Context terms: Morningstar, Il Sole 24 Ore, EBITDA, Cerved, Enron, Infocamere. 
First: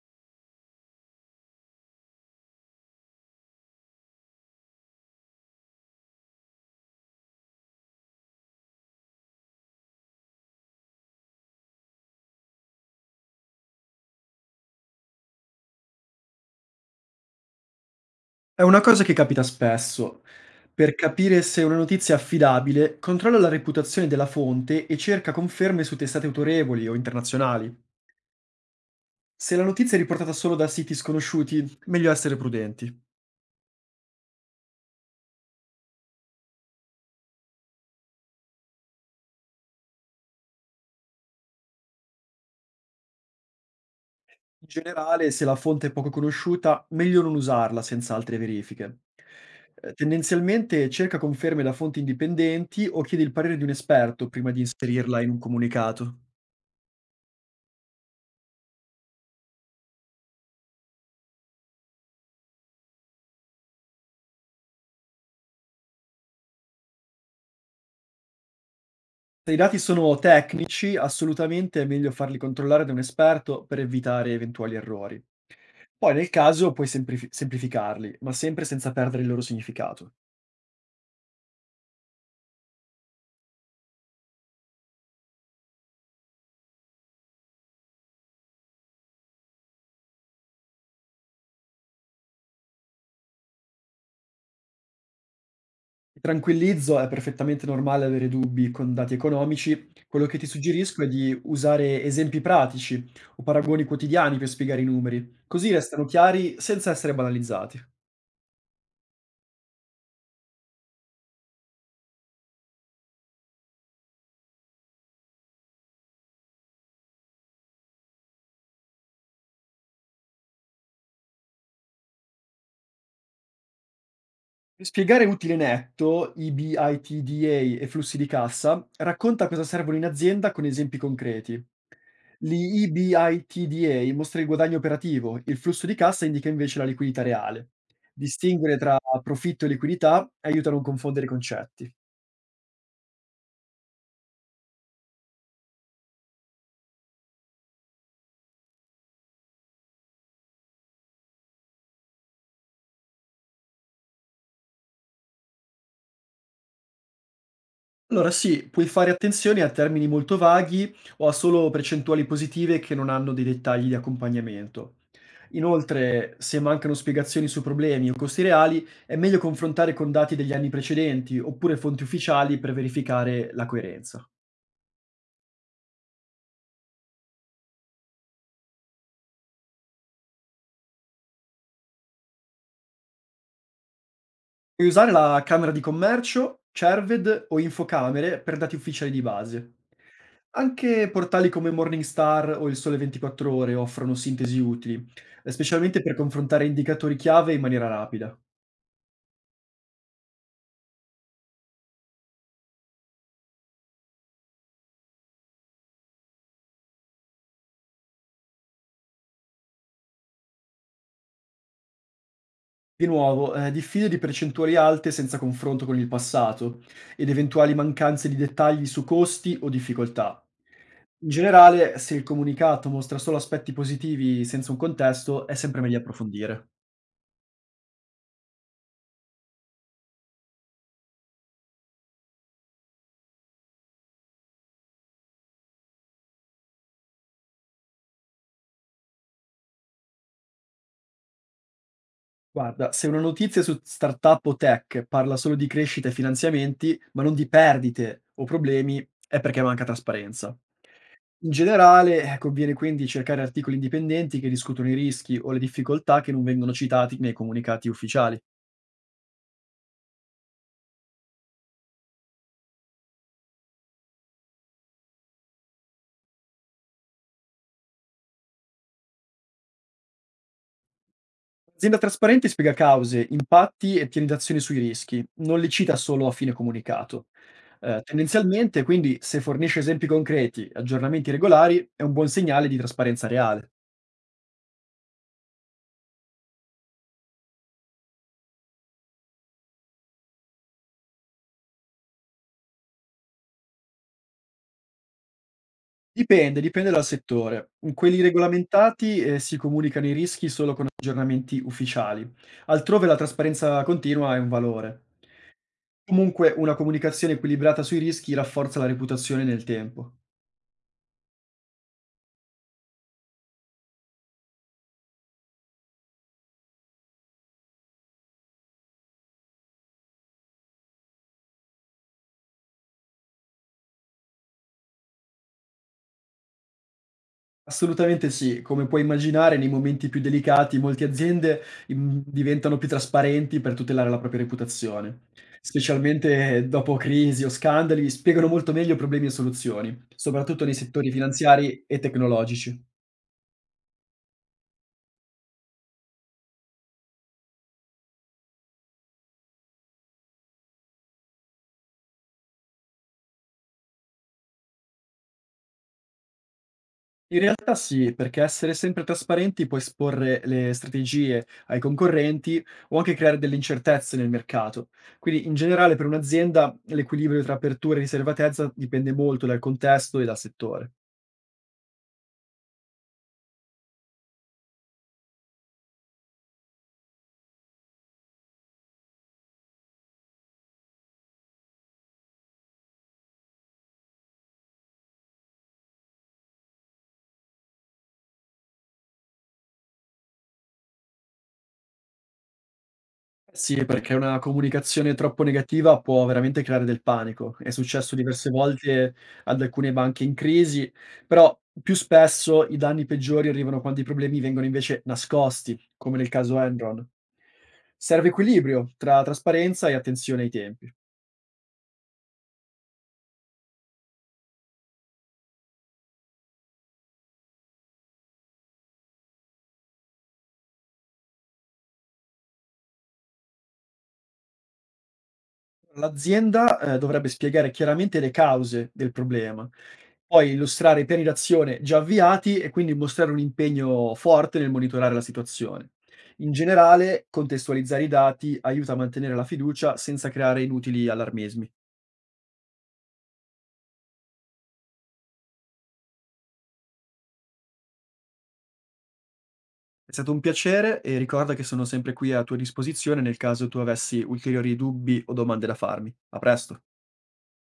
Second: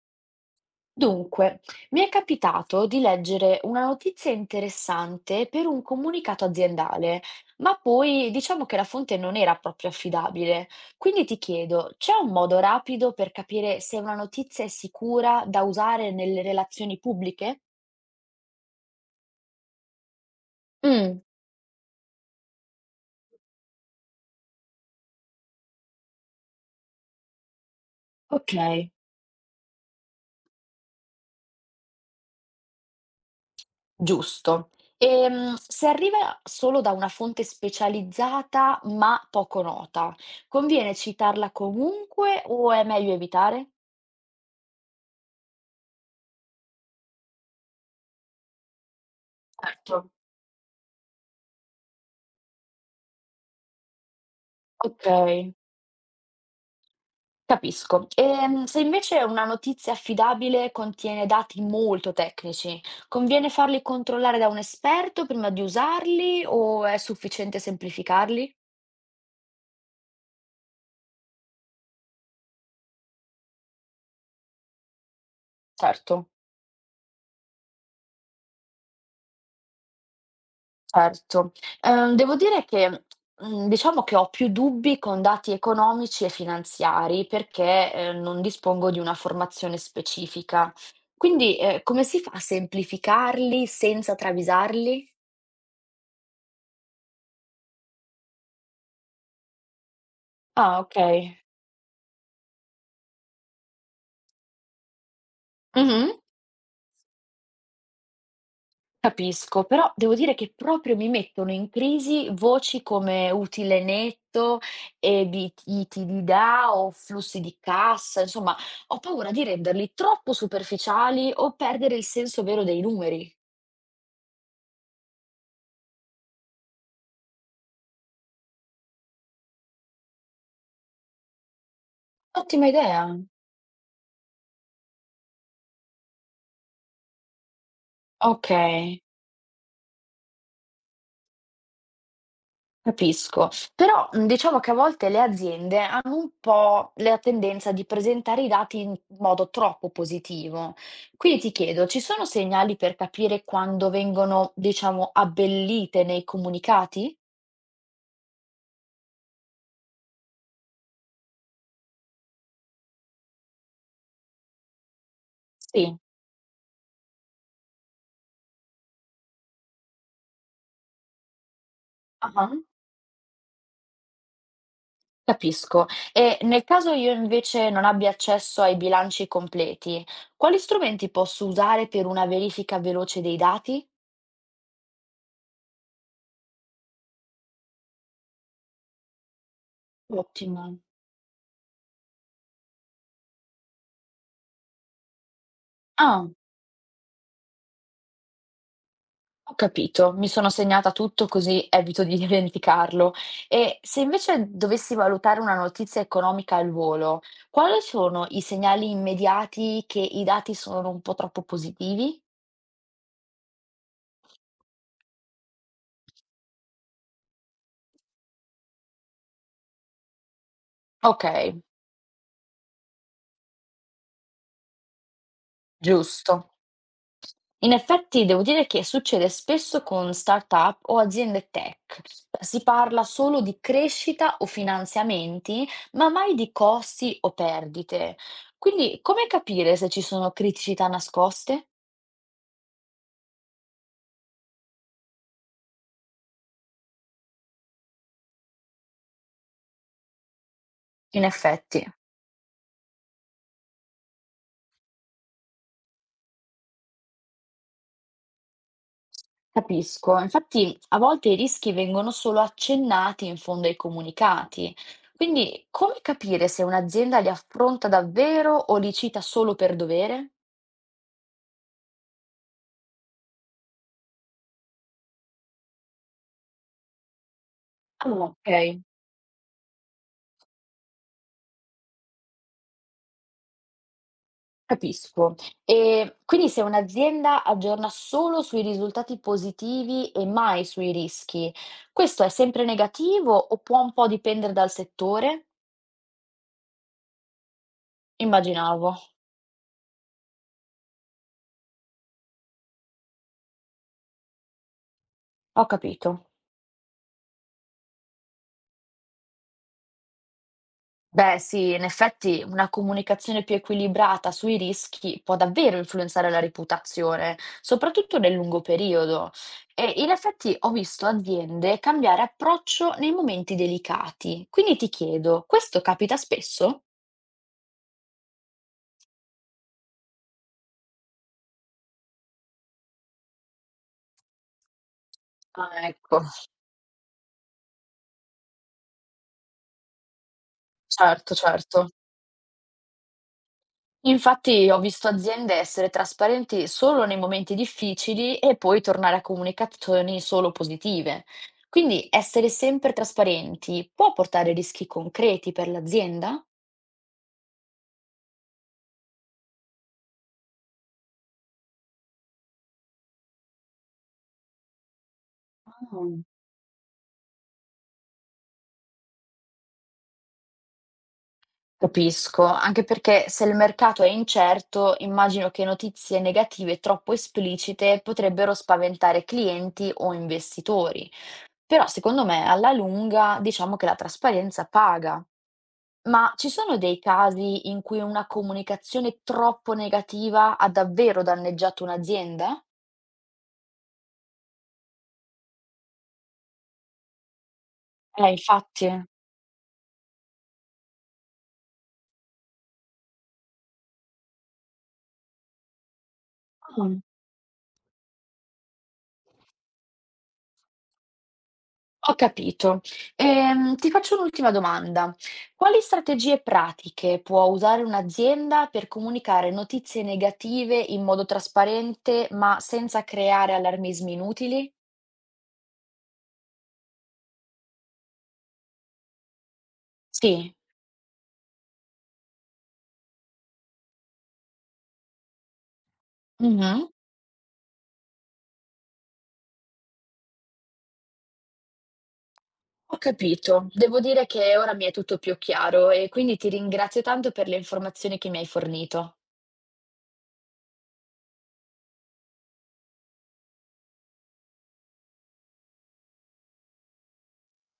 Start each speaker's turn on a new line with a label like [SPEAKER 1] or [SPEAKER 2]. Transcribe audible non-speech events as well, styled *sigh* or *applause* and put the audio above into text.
[SPEAKER 1] Dunque, mi è capitato di leggere una notizia interessante per un comunicato aziendale, ma poi diciamo che la fonte non era proprio affidabile. Quindi ti chiedo, c'è un modo rapido per capire se una notizia è sicura da usare nelle relazioni pubbliche?
[SPEAKER 2] È una cosa che capita spesso. Per
[SPEAKER 1] Mm,
[SPEAKER 2] capire se una notizia è affidabile, controlla la reputazione della fonte e cerca conferme su testate autorevoli o internazionali.
[SPEAKER 1] ok,
[SPEAKER 2] Se la notizia è riportata solo da siti sconosciuti, meglio essere prudenti. In
[SPEAKER 1] giusto. E, se arriva solo da una fonte specializzata ma poco nota, conviene citarla comunque o è meglio evitare?
[SPEAKER 2] generale, se la fonte è poco conosciuta, meglio non usarla senza altre verifiche.
[SPEAKER 1] Certo.
[SPEAKER 2] Tendenzialmente cerca conferme da fonti indipendenti o chiede il parere di un esperto prima di
[SPEAKER 1] Ok.
[SPEAKER 2] inserirla in un comunicato.
[SPEAKER 1] Capisco. Se invece una notizia affidabile contiene dati molto tecnici, conviene farli controllare da un esperto prima di usarli o è sufficiente semplificarli?
[SPEAKER 2] Se i dati sono tecnici, assolutamente è meglio farli controllare da un esperto per evitare eventuali errori.
[SPEAKER 1] Certo,
[SPEAKER 2] Poi nel caso puoi semplificarli, ma sempre senza perdere il loro significato.
[SPEAKER 1] certo. Devo dire che diciamo che ho più dubbi con dati economici e finanziari perché non dispongo di una formazione specifica. Quindi come si fa a semplificarli senza travisarli?
[SPEAKER 2] Ti tranquillizzo, è perfettamente normale avere dubbi con dati economici. Quello che ti
[SPEAKER 1] Ah, ok.
[SPEAKER 2] suggerisco è di usare esempi pratici o paragoni quotidiani per spiegare i numeri, così restano
[SPEAKER 1] Mhm.
[SPEAKER 2] chiari senza essere banalizzati.
[SPEAKER 1] Capisco, però devo dire che proprio mi mettono in crisi voci come utile netto e EBITDA o flussi di cassa, insomma, ho paura di renderli troppo superficiali o perdere il senso vero dei numeri.
[SPEAKER 2] Per spiegare utile netto, EBITDA e flussi di cassa, racconta cosa servono in azienda con esempi concreti.
[SPEAKER 1] Ottima idea.
[SPEAKER 2] L'EBITDA mostra il guadagno operativo, il flusso di cassa indica invece la liquidità reale.
[SPEAKER 1] Ok.
[SPEAKER 2] Distinguere tra profitto e liquidità aiuta a non confondere i concetti.
[SPEAKER 1] Capisco, però, diciamo che a volte le aziende hanno un po' la tendenza di presentare i dati in modo troppo positivo. Quindi ti chiedo, ci sono segnali per capire quando vengono, diciamo, abbellite nei comunicati?
[SPEAKER 2] Allora sì, puoi fare attenzione a termini molto vaghi o a solo percentuali positive che non hanno dei dettagli di accompagnamento.
[SPEAKER 1] Sì,
[SPEAKER 2] Inoltre, se mancano spiegazioni su problemi o costi reali, è meglio confrontare con dati degli anni precedenti oppure fonti
[SPEAKER 1] ah-ah,
[SPEAKER 2] ufficiali per verificare la coerenza.
[SPEAKER 1] capisco. E nel caso io invece non abbia accesso ai bilanci completi, quali strumenti posso usare per una verifica veloce dei dati?
[SPEAKER 2] Puoi usare la camera di commercio, Cerved o Infocamere per dati ufficiali di base.
[SPEAKER 1] Ottimo.
[SPEAKER 2] Anche portali come Morningstar o Il Sole 24 Ore offrono sintesi utili, specialmente per
[SPEAKER 1] Ah.
[SPEAKER 2] confrontare indicatori chiave in maniera rapida.
[SPEAKER 1] Ho capito, mi sono segnata tutto così evito di *laughs* dimenticarlo. E se invece dovessi valutare una notizia economica al volo, quali sono i segnali immediati che i dati sono un po' troppo positivi?
[SPEAKER 2] Di nuovo, diffide di percentuali alte senza confronto con il passato ed eventuali mancanze di dettagli su costi o difficoltà.
[SPEAKER 1] Ok,
[SPEAKER 2] In generale, se il comunicato mostra solo aspetti positivi senza un contesto, è sempre meglio
[SPEAKER 1] giusto.
[SPEAKER 2] approfondire.
[SPEAKER 1] In effetti devo dire che succede spesso con start-up o aziende tech. Si parla solo di crescita o finanziamenti, ma mai di costi o perdite. Quindi come capire se ci sono criticità nascoste?
[SPEAKER 2] Guarda, se una notizia su startup o tech parla solo di crescita e finanziamenti, ma non di perdite o problemi, è perché manca trasparenza.
[SPEAKER 1] In
[SPEAKER 2] In
[SPEAKER 1] effetti.
[SPEAKER 2] generale, conviene quindi cercare articoli indipendenti che discutono i rischi o le difficoltà che non vengono citati nei comunicati ufficiali.
[SPEAKER 1] Capisco, infatti a volte i rischi vengono solo accennati in fondo ai comunicati, quindi come capire se un'azienda li affronta davvero o li cita solo per dovere?
[SPEAKER 2] L'azienda trasparente spiega cause, impatti e piani d'azione sui rischi, non li cita solo a fine comunicato.
[SPEAKER 1] Ah,
[SPEAKER 2] Tendenzialmente,
[SPEAKER 1] ok.
[SPEAKER 2] quindi, se fornisce esempi concreti e aggiornamenti regolari, è un buon segnale di trasparenza reale.
[SPEAKER 1] Capisco. E quindi se un'azienda aggiorna solo sui risultati positivi e mai sui rischi, questo è sempre negativo o può un po' dipendere dal settore?
[SPEAKER 2] Dipende, dipende dal settore. In quelli
[SPEAKER 1] Immaginavo,
[SPEAKER 2] regolamentati, si comunicano i rischi solo con aggiornamenti ufficiali, altrove la trasparenza continua è un valore.
[SPEAKER 1] ho capito.
[SPEAKER 2] Comunque una comunicazione equilibrata sui rischi rafforza la reputazione nel tempo.
[SPEAKER 1] Beh, sì, in effetti una comunicazione più equilibrata sui rischi può davvero influenzare la reputazione, soprattutto nel lungo periodo. E in effetti ho visto aziende cambiare approccio nei momenti delicati. Quindi ti chiedo, questo capita spesso?
[SPEAKER 2] Assolutamente sì, come puoi immaginare nei momenti più delicati molte aziende, diventano più trasparenti per tutelare la propria reputazione.
[SPEAKER 1] Ah, ecco,
[SPEAKER 2] Specialmente dopo crisi o scandali, spiegano molto meglio problemi e soluzioni, soprattutto nei settori
[SPEAKER 1] certo,
[SPEAKER 2] finanziari
[SPEAKER 1] certo.
[SPEAKER 2] e tecnologici.
[SPEAKER 1] Infatti ho visto aziende essere trasparenti solo nei momenti difficili e poi tornare a comunicazioni solo positive. Quindi essere sempre trasparenti può portare rischi concreti per l'azienda?
[SPEAKER 2] In realtà sì, perché essere sempre trasparenti può esporre le strategie ai concorrenti o anche creare delle incertezze nel mercato. Quindi in generale per
[SPEAKER 1] Mm.
[SPEAKER 2] un'azienda l'equilibrio tra apertura e riservatezza dipende molto dal contesto e dal settore.
[SPEAKER 1] Capisco, anche perché se il mercato è incerto, immagino che notizie negative troppo esplicite potrebbero spaventare clienti o investitori. Però secondo me alla lunga diciamo che la trasparenza paga. Ma ci sono dei casi in cui una comunicazione troppo negativa ha davvero danneggiato un'azienda?
[SPEAKER 2] Sì, perché una comunicazione troppo negativa può veramente creare del panico. È successo diverse
[SPEAKER 1] Infatti.
[SPEAKER 2] volte ad alcune banche in crisi, però più spesso i danni peggiori arrivano quando i problemi vengono invece nascosti, come nel caso
[SPEAKER 1] Mm.
[SPEAKER 2] Enron. Serve equilibrio tra trasparenza e attenzione ai tempi.
[SPEAKER 1] Ho capito. Ti faccio un'ultima domanda. Quali strategie pratiche può usare un'azienda per comunicare notizie negative in modo trasparente, ma senza creare allarmismi inutili?
[SPEAKER 2] L'azienda, dovrebbe spiegare chiaramente le cause del problema, poi
[SPEAKER 1] Sì.
[SPEAKER 2] illustrare i piani d'azione già avviati e quindi mostrare un impegno forte nel monitorare la situazione. In
[SPEAKER 1] Mhm.
[SPEAKER 2] generale, contestualizzare i dati aiuta a mantenere la fiducia senza creare inutili allarmismi.
[SPEAKER 1] Ho capito. Devo dire che ora mi è tutto più chiaro e quindi ti ringrazio tanto per le informazioni che mi hai fornito.
[SPEAKER 2] È stato un piacere e ricorda che sono sempre qui a tua disposizione nel caso tu avessi ulteriori dubbi o domande da farmi. A presto.